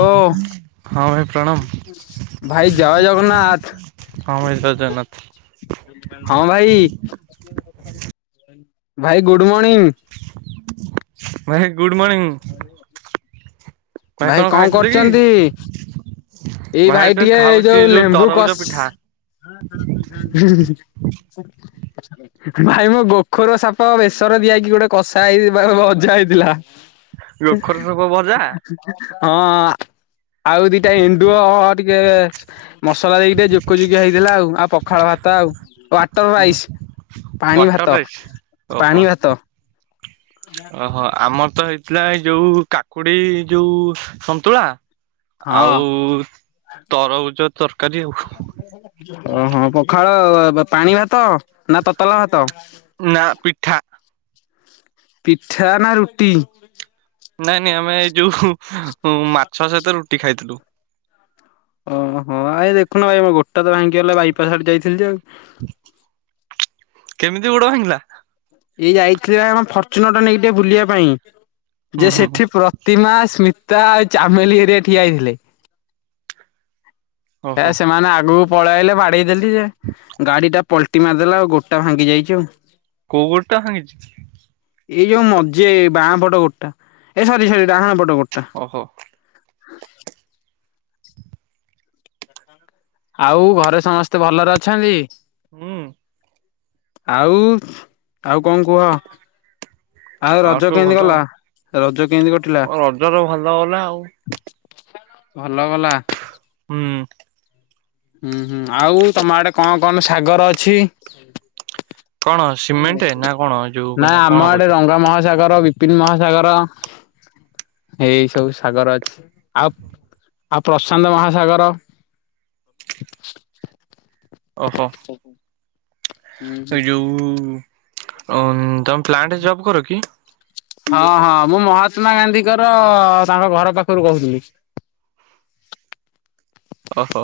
ଓ, ହଁ ଭାଇ ପ୍ରଣାମ ଭାଇ ଜୟ ଜଗନ୍ନାଥ। ହଁ ଭାଇ ଜୟ ଜଗନ୍ନାଥ ହଁ ଭାଇ ଭାଇ ଗୁଡ଼୍ ମଣିଙ୍ଗ୍। ଭାଇ ଗୁଡ୍ ମର୍ଣ୍ଣିଂ ଭାଇ କଣ କରୁଚନ୍ତି? ଏଇ ଭାଇ ଟିକେ ଏ ଯୋଉ ଲେମ୍ବୁ କଷ୍, ହୁଁ-ହୁଁ-ହୁଁ। ଭାଇ ମୋ ଗୋଖର ସାପ ବେସର ଦିଆ ହେଇକି ଗୋଟେ କଷା ହେଇ-ଇ-ଇ ଭ-ଭ ଭଜା ହେଇଥିଲା, ଗୋଖର ସବ ଭଜା ହଁ ଆଉ ଦିଟା ଏଣ୍ଡୁଅ ଟିକେ ମସଲା ଦେଇକି ଟିକେ ଜୋକଜୋକିଆ ହେଇଥିଲା ଆଉ ଆଉ ପ ପଖାଳ ଭାତ ଆଉ, [unintelligible] ୱଟର ରାଇସ୍ ପାଣି ଭାତ, ୱାଟର ପାଣି ଭାତ। ଓହୋଃ ଆମର ତ ହେଇଥିଲା ଏଇ ଯୋଉ କାକୁଡି ଯୋଉ ସନ୍ତୁଳା। ଆଉ-ଉ-ଉ ଓହୋଃ ହଁ ପଖ୍ ପଖାଳ ପାଣି ଭାତ ନା ତତଲା ଭାତ? ନା ପିଠା? ପିଠା ନା ରୁଟି? ନାଇଁ ନାଇଁ ଆମେ ଏଇ ଯୋଉ ମାଛ ସହିତ ରୁଟି ଖାଇଥିଲୁ। ଓହୋଃ, ଆ ଦେଖୁନୁ ଭାଇ ମୋ ଗୋଡଟା ତ ଭାଙ୍ଗିଗଲା ବାଇପାସ୍ ଆଡେ ଯାଇଥିଲି ଯେ ଆଉ କେମିତି ଗୋଡ ଭାଙ୍ଗିଲା? ଏଇ ଯାଇଥିଲି ଆମ ଫର୍ଚୁନର ଟା ନେଇକି ଟିକେ ବୁଲିବା ପାଇଁ। ହୁଁ ଯେ ହୁଁ ସେଠି ପ୍ରତିମା ସ୍ମିତ୍ ତା ଚାମେଲି ହେରିକା ଠିଆ ହେଇଥିଲେ ହେ ଓହୋ ସେମାନେ ଆଗକୁ ପଳେଇ ଆଲେ ବାଡେଇ ଦେଲି ଗାଡି ଟା ପଲଟି ମାରିଦେଲା ଆଉ ଗୋଡଟା ଭାଙ୍ଗି ଯାଇଛି ଆଉ। କୋଉ ଗୋଡ ଟା ଭାଙ୍ଗିଚି? ଏଇ ଯୋଉ ମଝି ଏ ବାଆଁ ପଟ ଗୋଡଟା ଏ ସରି ସରି ଡାହାଣ ପଟ ଗୋଡ ଓହୋ [inaudible] ଆଉ ଘରେ ସମସ୍ତେ ଭଲରେ ଅଛନ୍ତି? ହୁଁ ଆଉ ଆଉ କଣ କୁହ? ଆଉ ରଜ ସବୁ କେମିତି ଭଲ ଆଉ ଗଲା ରଜ କେମିତି କଟିଲା? ରଜର ଭଲ ଗଲା ଆଉ ଭଲ ଗଲା। ହୁଁ ହୁଁ ହୁଁ ଆଉ ତମ ଆଡେ କଣ କଣ ସାଗର ଅଛି? କଣ ସିମେଣ୍ଟ ନା କଣ ଯୋଉ ନା କଣ ଆମ କହୁଛ? ଆଡେ ରଙ୍ଗ ମହଲ ସାଗର ବିପିନ ମହାସାଗର ଏଇ ସବୁ ସାଗର ଅଛି ଆଉ ଆଉ ପ୍ରଶାନ୍ତ ମହାସାଗର। ଓହୋ ହୁଁ ହୁଁ। ଏ ଯୋଉଉ ଅଂ ତମେ ପ୍ଲାଣ୍ଟରେ ଜବ କର କି? ହଁ ହଁ ମୁଁ ମହାତ୍ମା ଗାନ୍ଧୀଙ୍କର ତାଙ୍କ ଘର ପାଖରୁ କହୁଥିଲି। ଓହୋ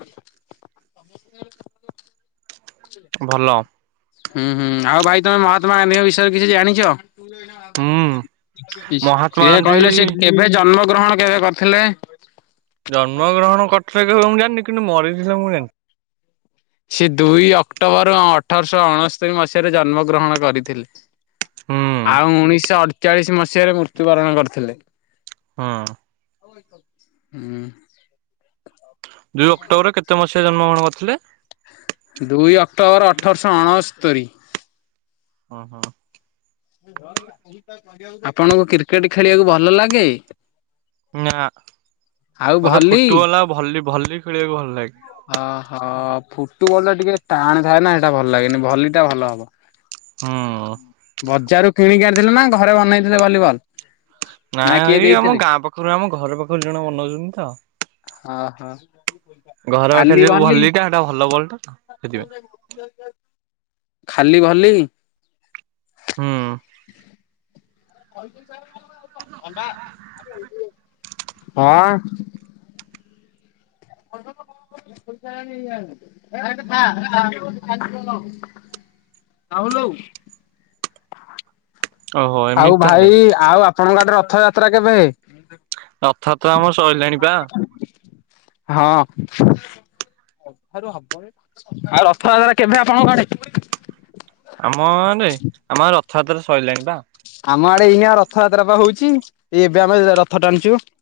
[inaudible] ଭଲ। ହୁଁ ହୁଁ ଆଉ ଭାଇ ତମେ ମହାତ୍ମା ଗାନ୍ଧୀଙ୍କ ବିଷୟରେ କିଛି ଜାଣିଚ? ହୁଁ ମହାତ୍ମା ସେ ଗାନ୍ଧୀ କହିଲେ ସେ କେବେ ଜନ୍ମ ଗ୍ରହଣ କେବେ କରିଥିଲେ ଜନ୍ମ ଗ୍ରହଣ କରିଥିଲେ କେବେ ମୁଁ ଜାଣିନି କିନ୍ତୁ ମରିଥିଲେ ମୁଁ ଜାଣିଚି। ସେ ଦୁଇ ଅକ୍ଟୋବର ଅଠରଶହ ଅଣସ୍ତରିୀ ମସିହାରେ ଜନ୍ମ ଗ୍ରହଣ କରିଥିଲେ। ହୁଁ। ଆଉ ଉଣେଇଶଶହ ଅଠଚାଳିଶ ମସିହାରେ ମୃତ୍ୟୁବରଣ କରିଥିଲେ। ହଁ ହୁଁ ଦୁଇ ଅକ୍ଟୋବରରେ କେତେ ମସିହା ରେ ଜନ୍ମଗ୍ରହଣ କରିଥିଲେ? ଦୁଇ ଅକ୍ଟୋବର ଅଠରଶହ ଅଣସ୍ତରି। ଓ ହୋ ଆପଣଙ୍କୁ କ୍ରିକେଟ ଖେଳିବାକୁ ଭଲ ଲାଗେ? ନା ଆଉ ମତେ ଭଲି ଫୁଟବଲ ଆଉ ଭଲି ଭଲି ଖେଳିବାକୁ ଭଲ ଲାଗେ। ଓହୋ ଫୁଟୁବଲ ଟା ଟିକେ ଟାଣ ଥାଏ ନା ସେଇଟା ଭଲ ଲାଗେନି ଭଲିଟା ଭଲ । ହୁଁ ବଜାରରୁ କିଣିକି ଆଣିଥିଲେ ନା ଘରେ ବନେଇଥିଲେ ଭଲିବଲ। ନା ନାଇ କିଏ ଏଇ ଆମ ଦେଇଥିଲେ ଗାଁ ପାଖରୁ ଆମ ଘର ପାଖରୁ ଜଣେ ବନାଉଛନ୍ତି ତ ହଁ ହଁ ଘର ପାଖରେ ଖାଲି ଯୋଉ ଭଲି ଭଲିଟା ସେଟା ଭଲ ବଲଟା ତ ସେଥିପାଇଁ ଖାଲି ଭଲି ହୁଁ ଅଣ୍ଡା [unintelligible] ହଁ [unintelligible] [unintelligible] କହୁଲଉ [unintelligible] ଓହୋ ଆଉ ଏମିତି ତାହେଲେ। ଭାଇ ଆଉ ଆପଣଙ୍କ ଆଡେ ରଥଯାତ୍ରା କେବେ? ରଥ ଯାତରା ଆମର ସଇଲାଣି ପା। ହଁ । ଆଉ ରଥଯାତ୍ରା କେବେ ଆପଣଙ୍କ ଆଡେ? ଆମରେ ଆମଆଡେ ରଥଯାତ୍ରା ସଇଲାଣି ପା। ଆମ ଆଡେ ଏଇନା ରଥଯାତ୍ରା ବା ହଉଛି ଏଇ ଏବେ ଆମେ ରଥ ଟାଣୁଛୁ ।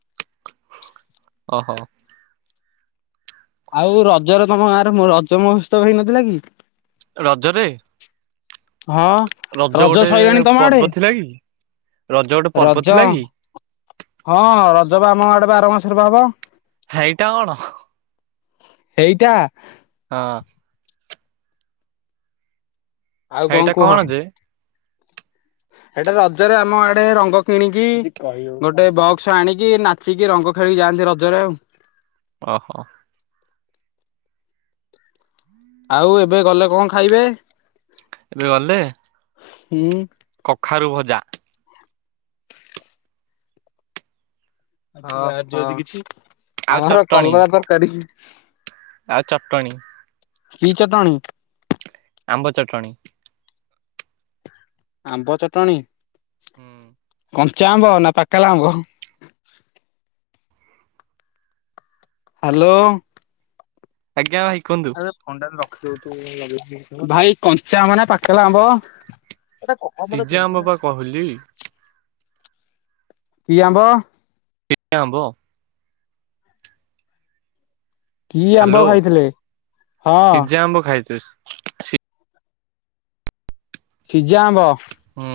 ଓହୋ । ଆଉ ରଜର ତମ ଗାଁର ରଜ ମହୋତ୍ସବ ହେଇନଥିଲା କି? ରଜରେ । ହଁ ରଜ ଗୋଟେ ସଇଲାଣି ତମ ଆଡେ ପର୍ବ ଥିଲା କି? ରଜ ଗୋଟେ ପର୍ବ ଥିଲା ରଜ କି? ହଁ ହଁ ରଜ ବା ଆମ ଆଡେ ବା ଆର ମାସରେ ବା ହବ । ହେଇଟା କଣ । ହେ଼ଇଟା । ହଁ । ଆଉ କଣ ହେଇଟା କୁହ । ଯେ ସେଟା ରଜରେ ଆମ ଆଡେ ରଙ୍ଗ କିଣିକି ଗୋଟେ ବକ୍ସ ଆଣିକି ନାଚିକି ରଙ୍ଗ। ଖେଳିକି ଯାଆନ୍ତି ରଜରେ ଆଉ। ଓହୋ । ଆଉ ଏବେ ଗଲେ କଣ ଖାଇବେ । ଏବେ ଗଲେ । ହୁଁ । କଖାରୁ ଭଜା । ହଁ ମା [unintelligible] କିଛି ଆଉ ଆମର ଚଟଣି କଲରା ତରକାରୀ । ଆଉ ଚଟଣି । କି ଚଟଣି? ଆମ୍ବ ଚଟଣି । ଆମ୍ବ ଚଟଣି । ହୁଁ । କଞ୍ଚା ଆମ୍ବ ନା ପାକେଲା ଆମ୍ବ । ହାଲୋ । ଆଜ୍ଞା ଭାଇ । ଭାଇ କଞ୍ଚା ଆମ୍ୱ ନା ପାକେଲା ଆମ୍ବ । କି ସିଜା ଆମ୍ବ ପା କହିଲି ଆମ୍ବ? ସିଝା ଆମ୍ୱ । କି ଆମ୍ବ ହାଲୋ ଖାଇଥିଲେ ହଁ ସିଜା ଆମ୍ବ ଖାଇଥିଲି । ସିଝା ଆମ୍ବ ହୁଁ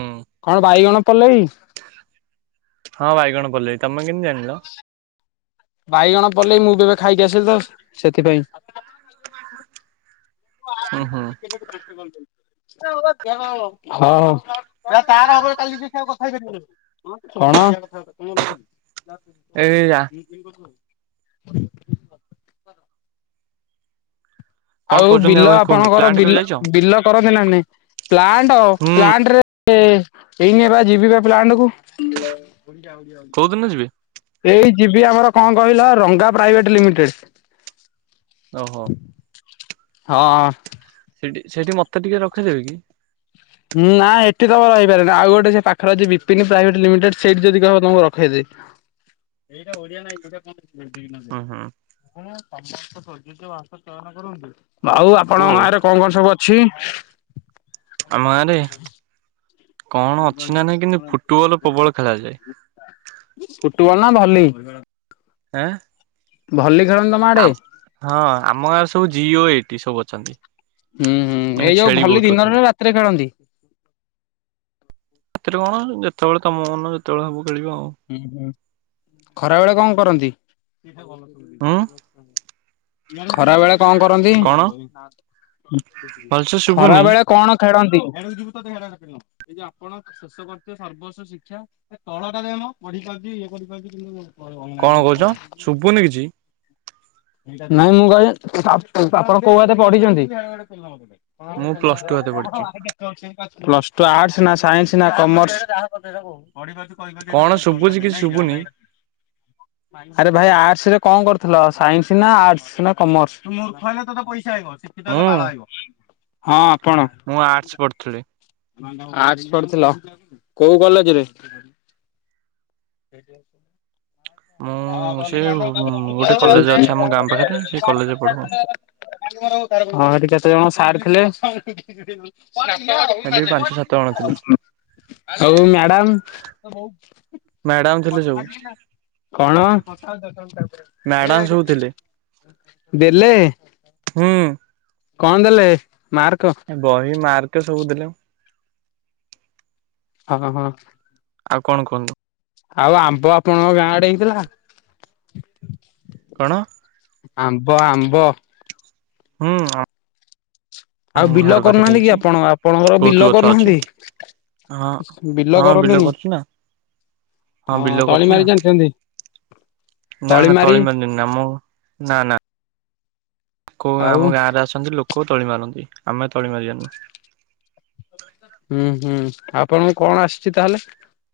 କଣ ବାଇଗଣ ପଲେଇ। ହଁ ବାଇଗଣ ପିଲେଇ ତମେ କେମିତି ଜାଣିଲ? ବାଇଗଣ ପଲେଇ ମୁଁ ବି ଏବେ ଖାଇକି ଆସିଲି ତ ସେଥିପାଇଁ । ହୁଁ ହୁଁ ହଁ । ଏଇ ଆ କଣ? [unintelligible] କଣ ଆଉ କହୁଛନ୍ତି ବିଲ ଭାଇ କୁହନ୍ତୁ ଆପଣଙ୍କର ପ୍ଲାଣ୍ଟ କେବେ ବିଲ ଯାଇଛ? ବିଲ କରନ୍ତି ନା ନାଇଁ ପ୍ଲାଣ୍ଟ ହୁଁ ପ୍ଲାଣ୍ଟ ରେ । ରେ ଏଇନେ ବା ଜିବିିବା ପ୍ଲାଣ୍ଟ କୁ । କୋଉ ଦିନ ଯିବେ? ଏଇ ଯିବି। ଆମର କଣ କହିଲ ରଙ୍ଗା ପ୍ରାଇଭେଟ ଲିମିଟେଡ । ଓହୋ । ହଁ । ସେଠି ସେଇଠି ମତେ ଟିକେ ରଖେଇଦେବେ କି? ନାଁ ଏଠି ତମେ ରହିପାରିଅନି ଆଉ ଗୋଟେ ସେ ପାଖରେ ଅଛି ସେ ବିପିନି ପ୍ରାଇଭେଟ ଲିମିଟେଡ୍ ସେଇଠି ଯଦି କହିବ ତମକୁ ରଖେଇଦେବି । ଏଇଟା ଓଡିଆ ନାଇଁ, ଗୋଟେ ହୁଁ ହୁଁ କଣ? ସମସ୍ତ ସଜ ବାଷ [unintelligible] ଚୟନ କରନ୍ତୁ ଆଉ ହଉ ଆପଣଙ୍କ ଆଉ ଗାଁ ରେ କଣ କଣ ସବୁ ଅଛି? ଆମ ଗାଁରେ--? କଣ ଅଛି ନା ନାଇଁ କିନ୍ତୁ ଫୁଟବଲ ପ୍ରବଳ ଖେଳାଯାଏ ଫୁଟବଲ ନା ଭଲି । ଆଁ ଭଲି। ଆଡେ ଆ ହଁ ଆମ ଗାଁରେ ସବୁ ଜିଓ ଏଇଠି ସବୁ ଅଛନ୍ତି । ହୁଁ ହୁଁ ଏଇ ଯୋଉ ଭଲି ଅଛନ୍ତି। ଦିନରେ ରାତିରେ ଖେଳନ୍ତି । ସେଥିରେ କଣ, ଯେତେବେଳେ ତମ ମନ ଯେତେବେଳେ ହବୁ ଖେଳିବ ଆଉ ହୁଁ ହୁଁ ଖରା ବେଳେ କଣ କରନ୍ତି? ହୁଁ ଖରା ବେଳେ କଣ କରନ୍ତି? କଣ ଭଲସେ ଖରା ଶୁଭୁନି? ବେଳେ କଣ? ଖେୁିବ [unintelligible] ତତେ ଖନ ଏ ଯେ ଆପଣ ଶେଷ କରଥିବେ ସର୍ବସ୍ୱ ଶିକ୍ଷା ତଳଟା ଦେମ ବଢିାରୁିବ ଇଏ କରିପାରୁି କିନ୍ତୁ କ କଣ କହୁଛ ଶୁଭୁନି କିଛି [unintelligible] ନାଇଁ ମୁଗାଇ [unintelligible] ବାପା କୋଉ ଆତେ ପଢିଛନ୍ତି । ମୁଁ ପ୍ଲସ ଟୁ ହାତେ ପଢିଛି। ହଁ [unintelligible] ତୁ ଆର୍ଟସ ନା ସାଇନ୍ସ ନା କମର୍ସ । କଣ ଆମ ଶୁଭୁଛି କିଛି ଶୁଭୁନି [unintelligible] ଆଟ ରେ କଣ କରିଥିଲ ସାଇନ୍ସ ନା ଆଟସ ନା କମର୍ସ ମୁଁ ବାଳ ହଁ ଆପଣ ମୁଁ ଆର୍ଟସ ପଢୁଥିଲି। [unintelligible] ଆଟସ ପଢୁଥିଲ, କୋଉ କଲେଜରେ? ସେଟ [inaudible] କ ମୁଁ ସେ ଗୋଟେ କଲେଜ ଅଛି ଆମ ଗାଁ ପାଖରେ ସେଇ କଲେଜରେ ପଢୁ ଆଉ। [unintelligible] ହଁ ଏଠି କେତେ ଜଣ ସାର୍ ଥିଲେ [unintelligible] ସେଠି ବି ପାଞ୍ଚ ସାତ ଜଣ ଥିଲେ [unintelligible] ହଉ ମ୍ୟାଡ଼ାମ ମ୍ୟାଡାମ ଥିଲେ ସବୁ କଣ, ମ୍ୟାଡାମ ସବୁ ଥିଲେ ଦେଲେ । ହୁଁ କଣ ଦେଲେ? ମାର୍କ ବହି ମାର୍କେ ସବୁଦେଲେ । ହଁ ହଁ ଆଉ କଣ କୁହନ୍ତୁ? ଆଉ ଆମ୍ବ ଆପଣଙ୍କ ଗାଁ ଆଡେ ହେଇଥିଲା କଣ । ଆମ୍ବ, ଆମ୍ବ, ହୁଁ । ଆଉ ବିଲ କରୁନାହାନ୍ତି କି ଆପଣ, ଆପଣଙ୍କର ବହୁତ ବିଲ ଗଛ ଅଛି କରୁନାହାନ୍ତି? ହଁ ବିଲ ହଁ କରନ୍ତିନି? କରୁଛୁ ନା ବିଲ ହଁ ତଳି କରୁଛୁ ନା ମାରି ଜାଣି ଚନ୍ତି ନା ନା ତଳି ମାରି ନାହାନ୍ତି, ଆମ ନା ନା କୋଉ ଆଉ ଆମ ଗାଁ ରେ ଆସନ୍ତି ଲୋକ ତଳି ମାରନ୍ତି ଆମେ ତଳି ମାରିନୁ ହୁଁ, ହୁଁ, ଆପଣଙ୍କୁ କଣ ଆସିଛି ତାହେଲେ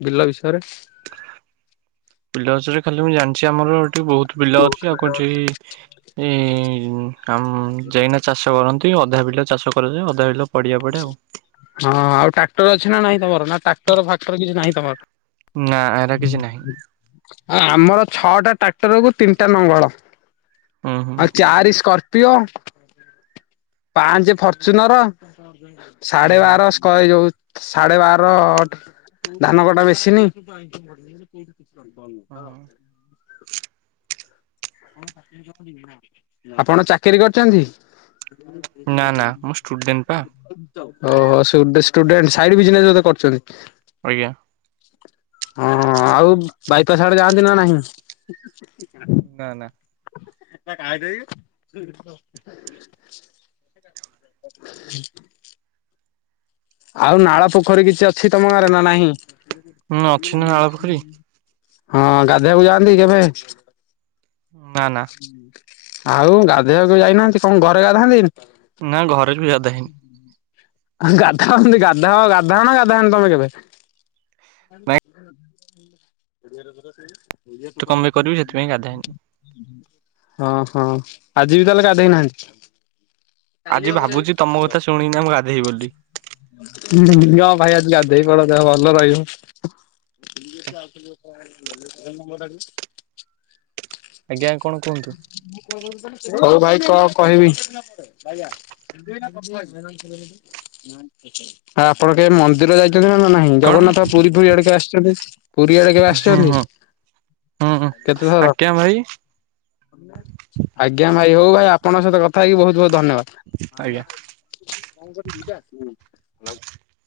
ବିଲ ବିଷୟରେ? ପିଲାଛରେ [unintelligible] ଖାଲି ମୁଁ ଜାଣିଛି ଆମର ଏଠି ବହୁତ ପିଲା ଅଛି ଆଉ କୁଆଡେ ଜିବେ ଏ ଏ ଆଉ ଯାଇକିନା ଚାଷ କରନ୍ତି, ଅଧା ବିଲ ଚାଷ କରାଯାଏ, ଅଧା ବିଲ ପଡିଆ ପଡେ ଆଉ। ହଁ ଆଉ ଟ୍ରାକ୍ଟର ଅଛି ନା ନାଇଁ ତମର ନା ଟ୍ରାକ୍ଟର ଫାକ୍ଟର କିଛି ନାହିଁ ତମର ନା ଏରା କିଛି ନାହିଁ ହଁ ଆମର ଛଅଟା ଟ୍ରାକ୍ଟରକୁୁ, ତିନିଟା ନଙ୍ଗଳ ହୁଁ ହୁଁ ଆଉ ଚାରି ସ୍କର୍ପିଓ ପାଞ୍ଚ ଫର୍ଚୁନର, ହୁଁ ସାଢେ ହୁଁ ବାର ସ୍କ ଯୋଉ ସାଢେ ବାର-ଅ-ଅ ଧାନ କଟା ମେସିନି। [inaudible] ହୁଁ ହୁଁ ଆପଣ ଚାକିରି କରିଛନ୍ତି? ନା ନା ମୁଁ ଷ୍ଟୁଡେଣ୍ଟ ପା ଓହୋ! ସୁଡୁସ ସ୍ଟୁଡେଣ୍ଟ ସାଇଟ୍ ବିଜିନେସ୍ ବଧେ କରୁଛନ୍ତି? ଆଜ୍ଞା। ହଁ ଆଉ ବାଇପାସ୍ ଆଡେ ଯାଆନ୍ତି ନା ନାହିଁ? ନା ନା [inaudible] ହ ଆଉ ନାଳ ପୋଖରୀ କିଛି ଅଛି ତମ ଗାଁରେ ନା ନାହିଁ? ହୁଁ ଅଛି ନା ନାଳ ପୋଖରୀ। ହଁ, ଗାଧେଇବାକୁ ଯାଆନ୍ତି କେଭେ? ନା ନା ଆଉ ଗାଧେଇବାକୁ ଯାଇନାହାଁନ୍ତି। କଣ ଘରେ ଗାଧାନ୍ତି? ନା ଘରେ ବି ଗାଧାଇନି। ଗାଧାଅନ୍ତି, ଗାଧାଅ ଗାଧାଅ ନା ଗାଧାଅନି ତମେ କେବେ? [inaudible] ଏଇ ଟୁ ନାଇଁ କଣ ପାଇଁ କରିବି ସେଥିପାଇଁ ଗାଧାଏନି [inaudible] ହଁ, ହଁ ଆଜି ବି ତାହେଲେ ଗାଧେଇନାହାଁନ୍ତି। ଆଜି ଭାବୁଛି! ତମ କଥା ଶୁଣିକିନା ମୁଁ ଗା ହୁ ହୁ ହୁ ହଁ, ଭାଇ ଆଜି ଗାଧେଇ ପଡ ଦେହ ଭଲ ରହିବ। [unintelligible] ଏ ନମ୍ବର ଟାକୁ। ଆଜ୍ଞା କଣ କୁହନ୍ତୁ? ହଉ ଭାଇ କଣ କହିବି? ଆପଣ କେ ମନ୍ଦିର ଯାଇ ଚନୀ ନା ନାହିଁ। କଣ ଜଗନ୍ନାଥ ପୁରୀ ଫୁରୀ ଆଡେ କେବେ ଆସିଛନ୍ତି? ପୁରୀ ଆଡେ କେବେ ଆସିଛନ୍ତି? ହଁ ଅ କେତେଥର? ଆଜ୍ଞା ଭାଇ। ଆଜ୍ଞା ମା । ଭାଇ ହଉ ଭାଇ ଆପଣଙ୍କ ସହିତ କଥା ହେଇକି ବହୁତ ବହୁତ ଆଜ୍ଞା। ଧନ୍ୟବାଦ। [inaudible]